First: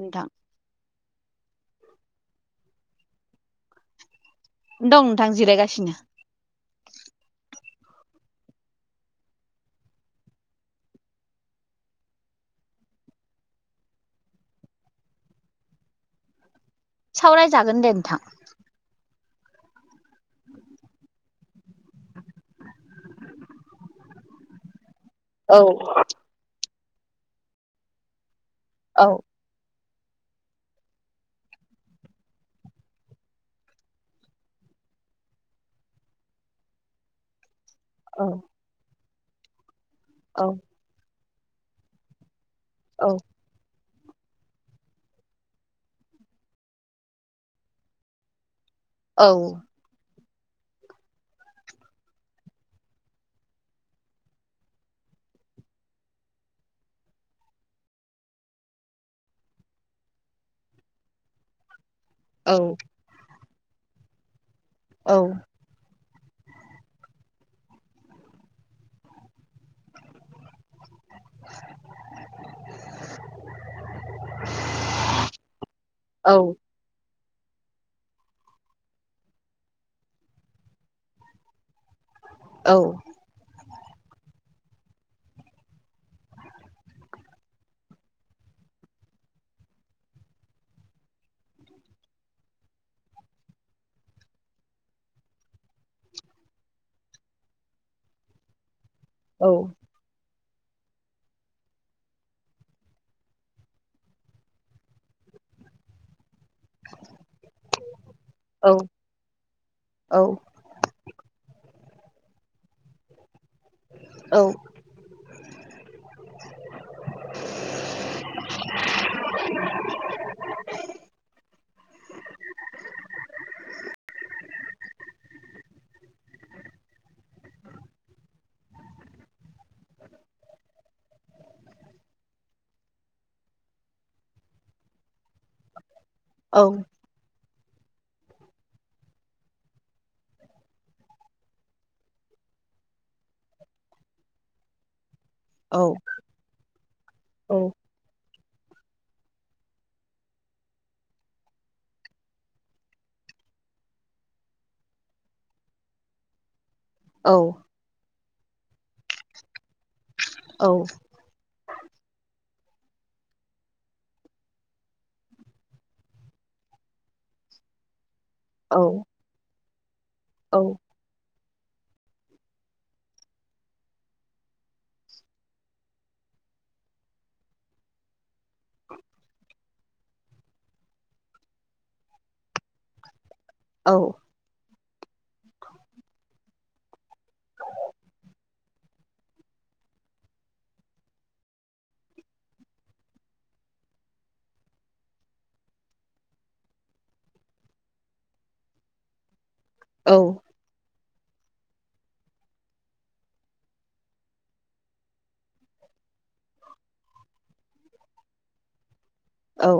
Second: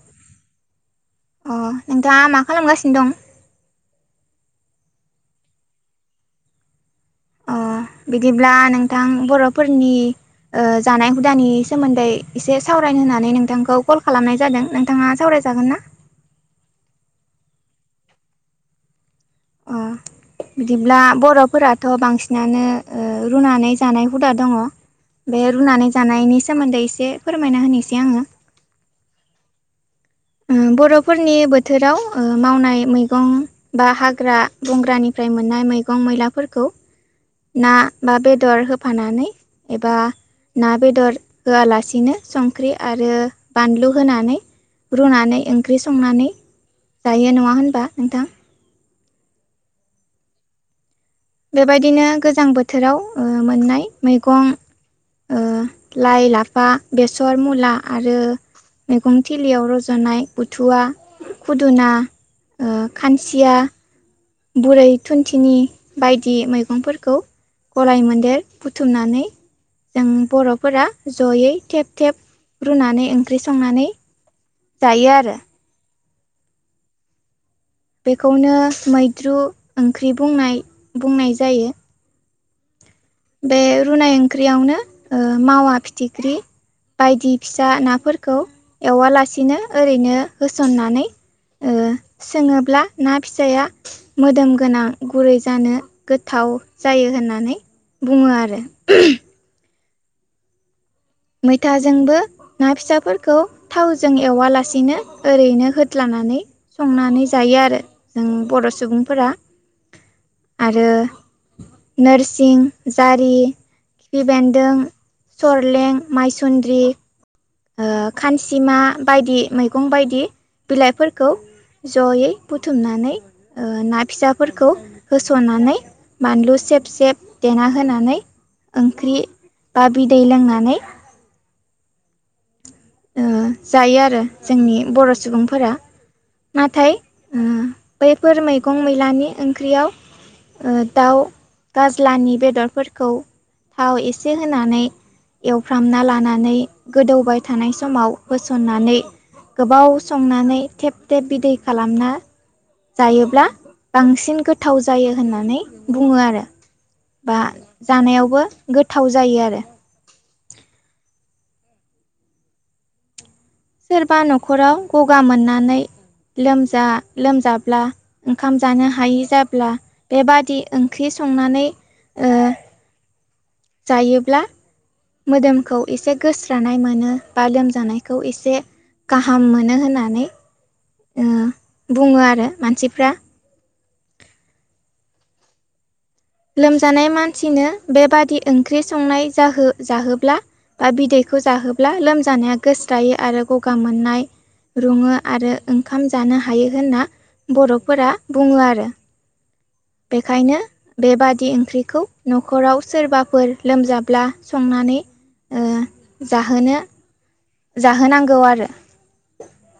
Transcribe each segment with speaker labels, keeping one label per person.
Speaker 1: नोंथां
Speaker 2: अ नोंथाङा मा खालामगासिनो दं
Speaker 1: दं नोंथां जिरायगासिनो
Speaker 2: अ बिदिब्ला नोंथां बर'फोरनि ओ जानाय हुदानि सोमोन्दै एसे सावरायनो होननानै नोंथांखौ कल खालामनाय जादों नोंथाङा सावरायजागोन ना
Speaker 1: सावरायजागोन दे नोंथां
Speaker 2: अ बिदिब्ला बर'फोराथ' बांसि नानो ओ रुनानै जानाय हुदा दङ बे
Speaker 1: औ
Speaker 2: रुनानै जानायनि सोमोन्दै एस फोरमायना होनिसै आङो
Speaker 1: औ
Speaker 2: उम बर'फोरनि बोथोराव ओ मावनाय मैगं बा हाग्रा बंग्रानिफ्राय मोननाय मैगं मैलाफोरखौ ना बा
Speaker 1: औ
Speaker 2: बेदर होफानानै एबा
Speaker 1: औ
Speaker 2: ना बेदर होआलासिनो संख्रि
Speaker 1: औ
Speaker 2: आरो बानलु होनानै रुनानै ओंख्रि संनानै जायो नङा होनबा नोंथां
Speaker 1: औ
Speaker 2: बेबायदिनो गोजां बोथोराव ओ मोननाय मैगं ओ लाइ लाफा बेसर मुला आरो मैगं थिलियाव रज'नाय बुथुवा खुदुना
Speaker 1: औ
Speaker 2: ओ खानसिया बुरै
Speaker 1: औ
Speaker 2: थुनथिनि बायदि मैगंफोरखौ गलाय मोन्देर बुथुमनानै जों बर'फोरा जयै थेब थेब रुनानै ओंख्रि संनानै जायो आरो
Speaker 1: औ
Speaker 2: बेखौनो मैद्रु ओंख्रि बुंनाय बुंनाय जायो ।
Speaker 1: औ
Speaker 2: बे रुनाय ओंख्रियावनो मावा फिथिख्रि बायदि फिसा नाफोरखौ एवालासिनो ओरैनो होसननानै सोंङोब्ला ना फिसाया मोदोम गोनां गुरै जानो गोथाव औ जायो होननानै बुंङो आरो मैथाजोंबो ना फिसाफोरखौ थावजों एवालासिनो ओरैनो होदालानानै संनानै जायो आरो जों
Speaker 1: औ
Speaker 2: बर' सुबुंफोरा
Speaker 1: औ औ
Speaker 2: आरो नोरसिं जारि खिफि
Speaker 1: औ
Speaker 2: बेन्दों सरलें मायसन्द्रि खानसिमा बायदि मैगं बायदि बिलाइफोरखौ जयै बुथुमनानै ना फिसाफोरखौ होस'ननानै बानलुसि सेब सेब देना होनानै ओंख्रि बा बिदै लोंनानै जायो आरो जोंनि बर' सुबुंफोरा नाथाय ओ बैफोर मैगं मैलानि ओंख्रियाव दाउ गाज्लानि बेदरफोरखौ थाव एसे होनानै एवफ्रामना लानानै गोदौबाय थानाय समाव होसननानै गोबाव संनानै थेब थेब बिदै खालामना जायोब्ला बांसिन गोथाव जायो होननानै बुंङो आरो बा जानायावबो गोथाव जायो आरो
Speaker 1: औ
Speaker 2: सोरबा न'खराव गगा मोननानै लोमजा लोमजाब्ला ओंखाम जानो हायि जाब्ला बेबादि ओंख्रि संनानै जायोब्ला मोदोमखौ एसे गोस्रानाय मोनो बा लोमजानायखौ एसे गाहाम मोनो होननानै बुंङो आरो मानसिफ्रा लोमजानाय मानसिनो बेबादि ओंख्रि संनाय जाहो जाहोब्ला बा बिदैखौ जाहोब्ला लोमजानाया गोस्रायो आरो गगा मोननाय रुङो आरो ओंखाम जानो हायो होनना बर'फोरा बुंङो आरो
Speaker 1: औ
Speaker 2: बेखायनो बेबादि ओंख्रिखौ न'खराव सोरबाफोर लोमजाब्ला संनानै जाहोनो जाहोनांगौ आरो
Speaker 1: औ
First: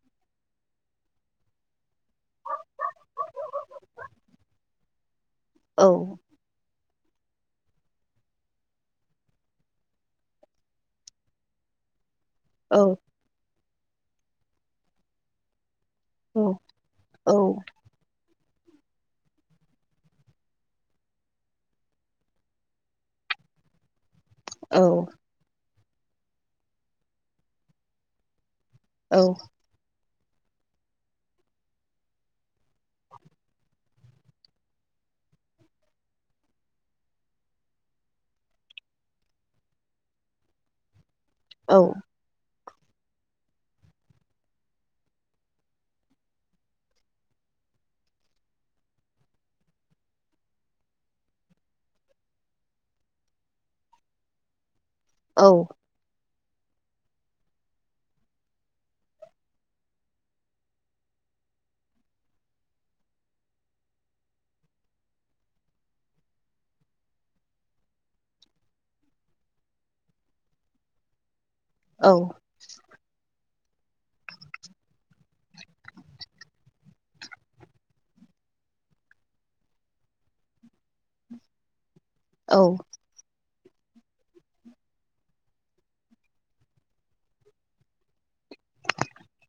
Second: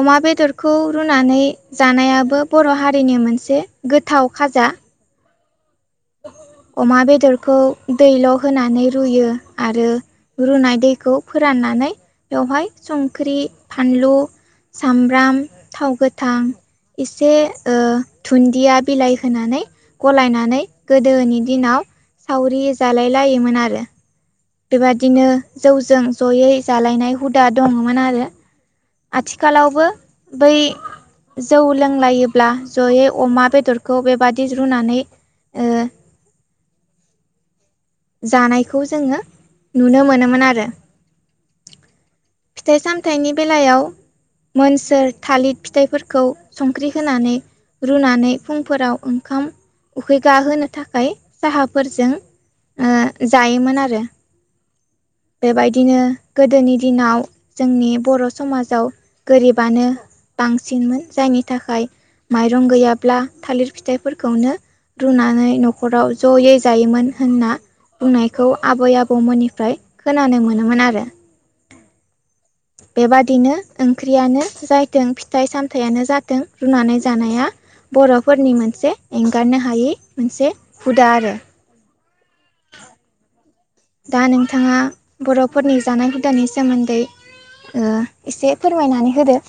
Speaker 2: अमा बेदरखौ रुनानै जानायाबो बर' हारिनि मोनसे गोथाव खाजा
Speaker 1: औ
Speaker 2: अमा बेदरखौ दैल' होनानै रुयो आरो रुनाय दैखौ फोराननानै बेवहाय संख्रि फानलु सामब्राम थाव गोथां एसे दुन्दिया बिलाइ होनानै गलायनानै गोदोनि दिनाव सावरि जालाय लायोमोन आरो बेबादिनो जौजों जयै जालायनाय हुदा दंङोमोन आरो आथिखालावबो बै जौ लोंलायोब्ला जयै अमा बेदरखौ बेबादि रुनानै ओ जानायखौ जोंङो नुनो मोनोमोन आरो
Speaker 1: औ
Speaker 2: फिथाइ सामथायाइनि बेलायाव मोनसोर थालिर फिथाइफोरखौ संख्रि होनानै रुनानै फुंफोराव ओंखाम उखैगा होनो थाखाय साहाफोरजों जायोमोन आरो बेबायदिनो गोदोनि दिनाव जोंनि बर' समाजाव गोरिबानो बांसिनमोन जायनि थाखाय माइरं गैयाब्ला थालिर फिथाइफोरखौनो रुनानै न'खराव ज'यै जायोमोन होनना बुंनायखौ आबै आबौमोननिफ्राय खोनानो मोनोमोन आरो
Speaker 1: औ
Speaker 2: बेबादिनो ओंख्रियानो जाथों फिथाइ सामथायाइयानो जाथों रुनानै जानाया बर'फोरनि मोनसे एंगारनो हायै मोनसे हुदा आरो
Speaker 1: औ
Speaker 2: दा नोंथाङा बर'फोरनि जानाय हुदानि सोमोन्दै ओ एसे फोरमायनानै होदो।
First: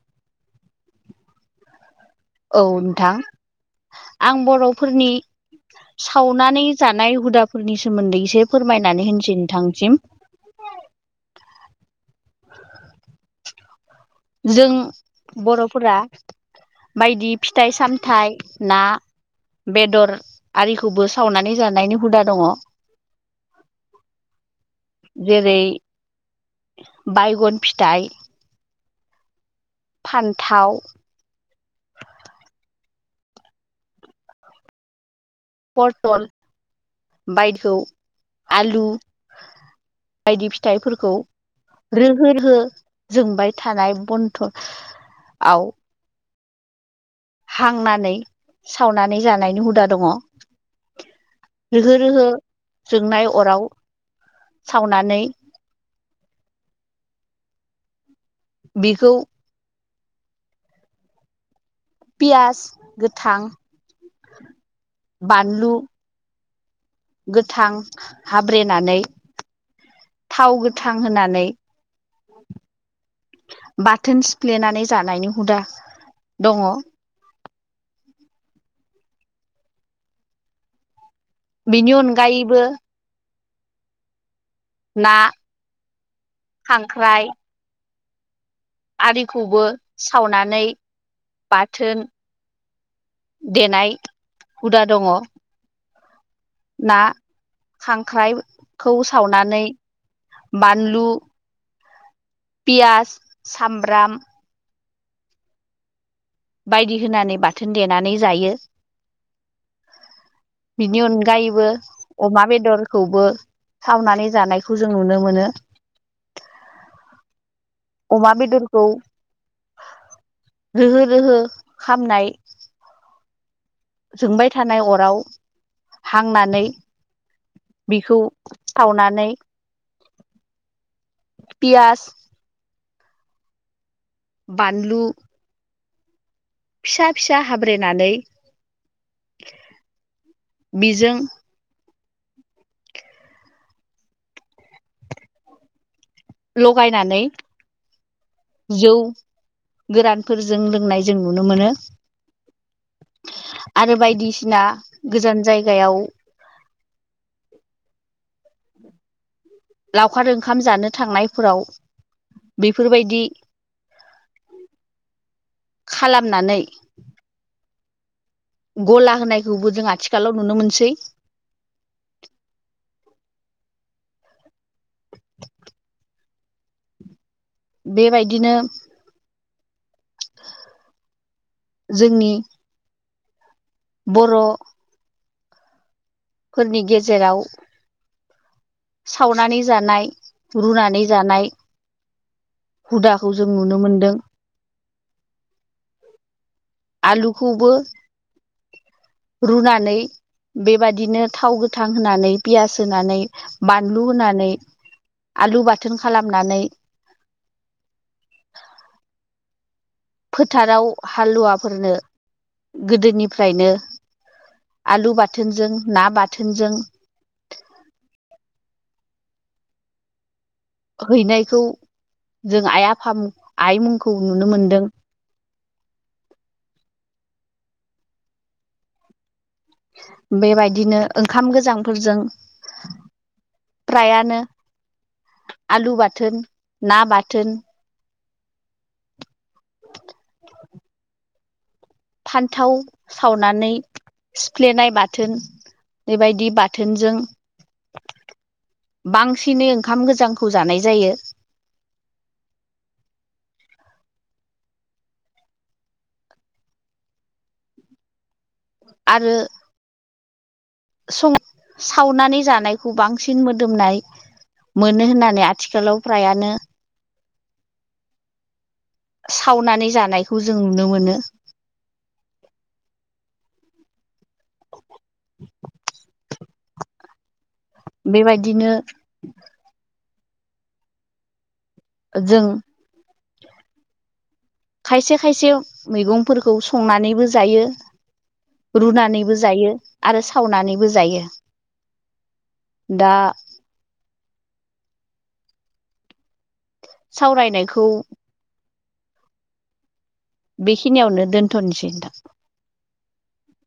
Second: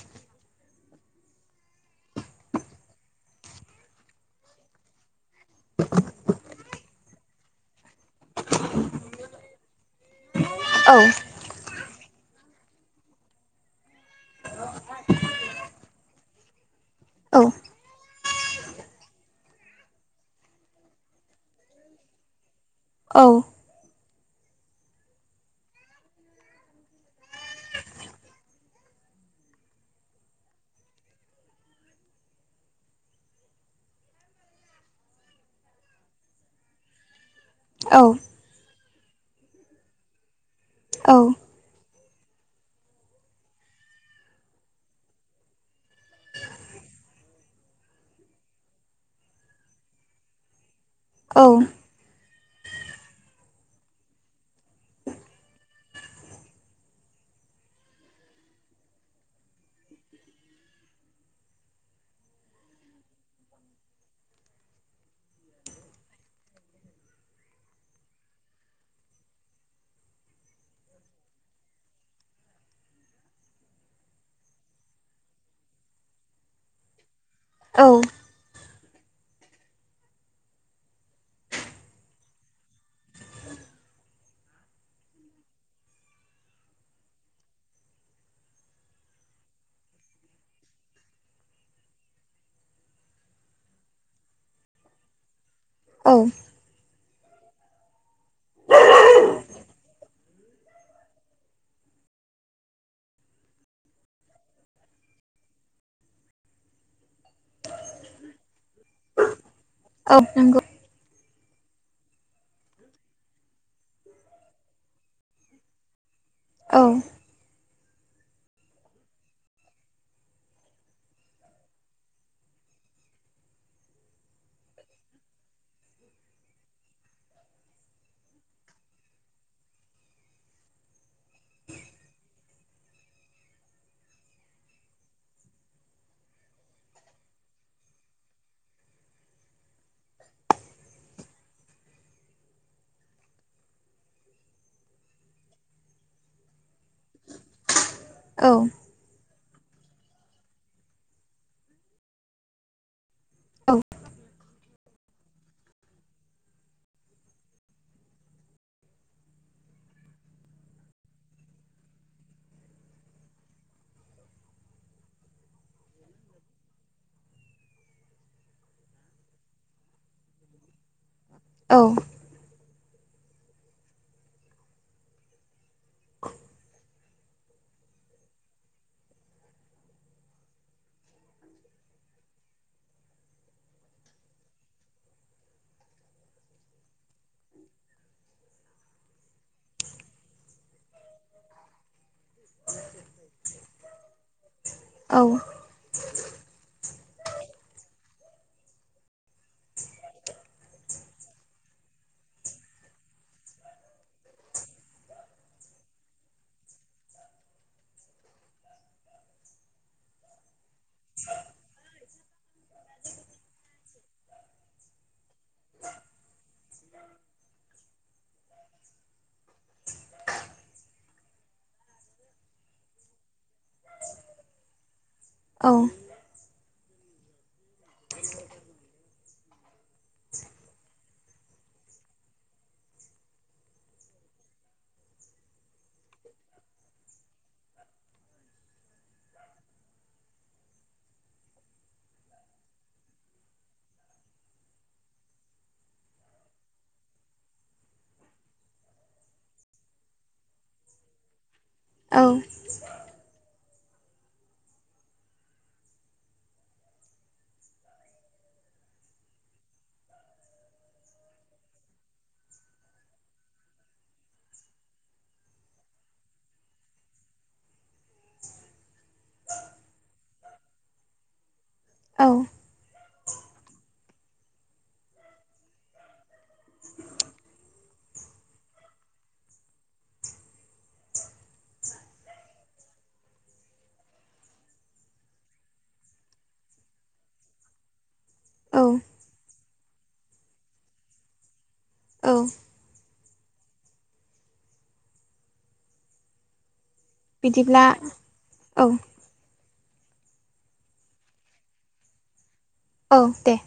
Speaker 1: औ नोंथां आं बर'फोरनि सावनानै जानाय हुदाफोरनि सोमोन्दै एसे फोरमायनानै होनसै नोंथांसिम
Speaker 2: औ
Speaker 1: जों बर'फोरा बायदि
Speaker 2: औ
Speaker 1: फिथाइ सामथाइ ना बेदर आरिखौबो सावनानै जानायनि हुदा दङ।
Speaker 2: औ
Speaker 1: जेरै बायगन फिथाइ फान्थाव पटल बायधुखौ
Speaker 2: औ
Speaker 1: आलु बायदि फिथाइफोरखौ रोहो रोहो जोंबाय थानाय बन्थआव
Speaker 2: [inaudible]
Speaker 1: हांनानै सावनानै जानायनि हुदा दङ।
Speaker 2: औ
Speaker 1: रोहो रोहो जोंनाय अराव सावनानै बेखौ पियास गोथां बानलु गोथां हाब्रेनानै थाव गोथां होनानै बाथोन सिफ्लेनानै जानायनि हुदा दङ।
Speaker 2: औ
Speaker 1: बेनि अनगायैबो ना खांख्राइ आरिखौबो सावनानै बाथोन देनाय हुदा दङ।
Speaker 2: औ
Speaker 1: ना खांख्राइखौ सावनानै बानलु पियास सामब्राम बायदि होनानै बाथोन देनानै जायो।
Speaker 2: औ नोंगौ।
Speaker 1: गायबो अमा बेदरखौबो सावनानै जानायखौ जों नुनो मोनो।
Speaker 2: औ
Speaker 1: अमा बेदरखौ रोहो रोहो खामनाय जोंबाय थानाय अराव हांनानै बिखौ सावनानै पियास बानलु फिसा फिसा हाब्रेनानै बिजों लगायनानै
Speaker 2: औ
Speaker 1: जौ गोरानफोरजों लोंनाय जों नुनो मोनो
Speaker 2: औ
Speaker 1: आरो बायदिसिना गोजान जायगायाव
Speaker 2: [inaudible]
Speaker 1: लावखार ओंखाम जानो थांनायफोराव बेफोरबायदि खालामनानै गला होनायखौबो जों आथिखालाव नुनो मोनसै
Speaker 2: औ
Speaker 1: बेबायदिनो जोंनि बर' फोरनि गेजेराव सावनानै जानाय रुनानै जानाय हुदाखौ जों नुनो मोनदों
Speaker 2: औ
Speaker 1: आलुखौबो रुनानै बेबादिनो थाव गोथां होनानै पियास होनानै बानलु होनानै आलु बाथोन खालामनानै
Speaker 2: [inaudible]
Speaker 1: फोथाराव हालुवाफोरनो गोदोनिफ्रायनो आलु बाथोनजों ना बाथोनजों हैनायखौ जों आइ आफा आइ मुंखौ नुनो मोनदों
Speaker 2: औ
Speaker 1: बेबायदिनो ओंखाम गोजांफोरजों फ्रायानो आलु बाथोन ना बाथोन
Speaker 2: [inaudible]
Speaker 1: फान्थाव सावनानै सिफ्लेनाय बाथोन बेबायदि बाथोनजों
Speaker 2: [inaudible]
Speaker 1: बांसिनै ओंखाम गोजांखौ जानाय जायो
Speaker 2: औ
Speaker 1: आरो सं सावनानै जानायखौ बांसिन मोदोमनाय मोनो होननानै आथिखालाव फ्रायानो सावनानै जानायखौ जों नुनो मोनो
Speaker 2: औ
Speaker 1: बेबायदिनो जों खायसे खायसे मैगंफोरखौ संनानैबो जायो।
Speaker 2: औ
Speaker 1: रुनानैबो जायो आरो सावनानैबो जायो।
Speaker 2: औ
Speaker 1: दा
Speaker 2: बिदिब्ला
Speaker 1: सावरायनायखौ
Speaker 2: औ
Speaker 1: बेखिनियावनो दोनथ नोसै नोंथां।
Speaker 2: औ दे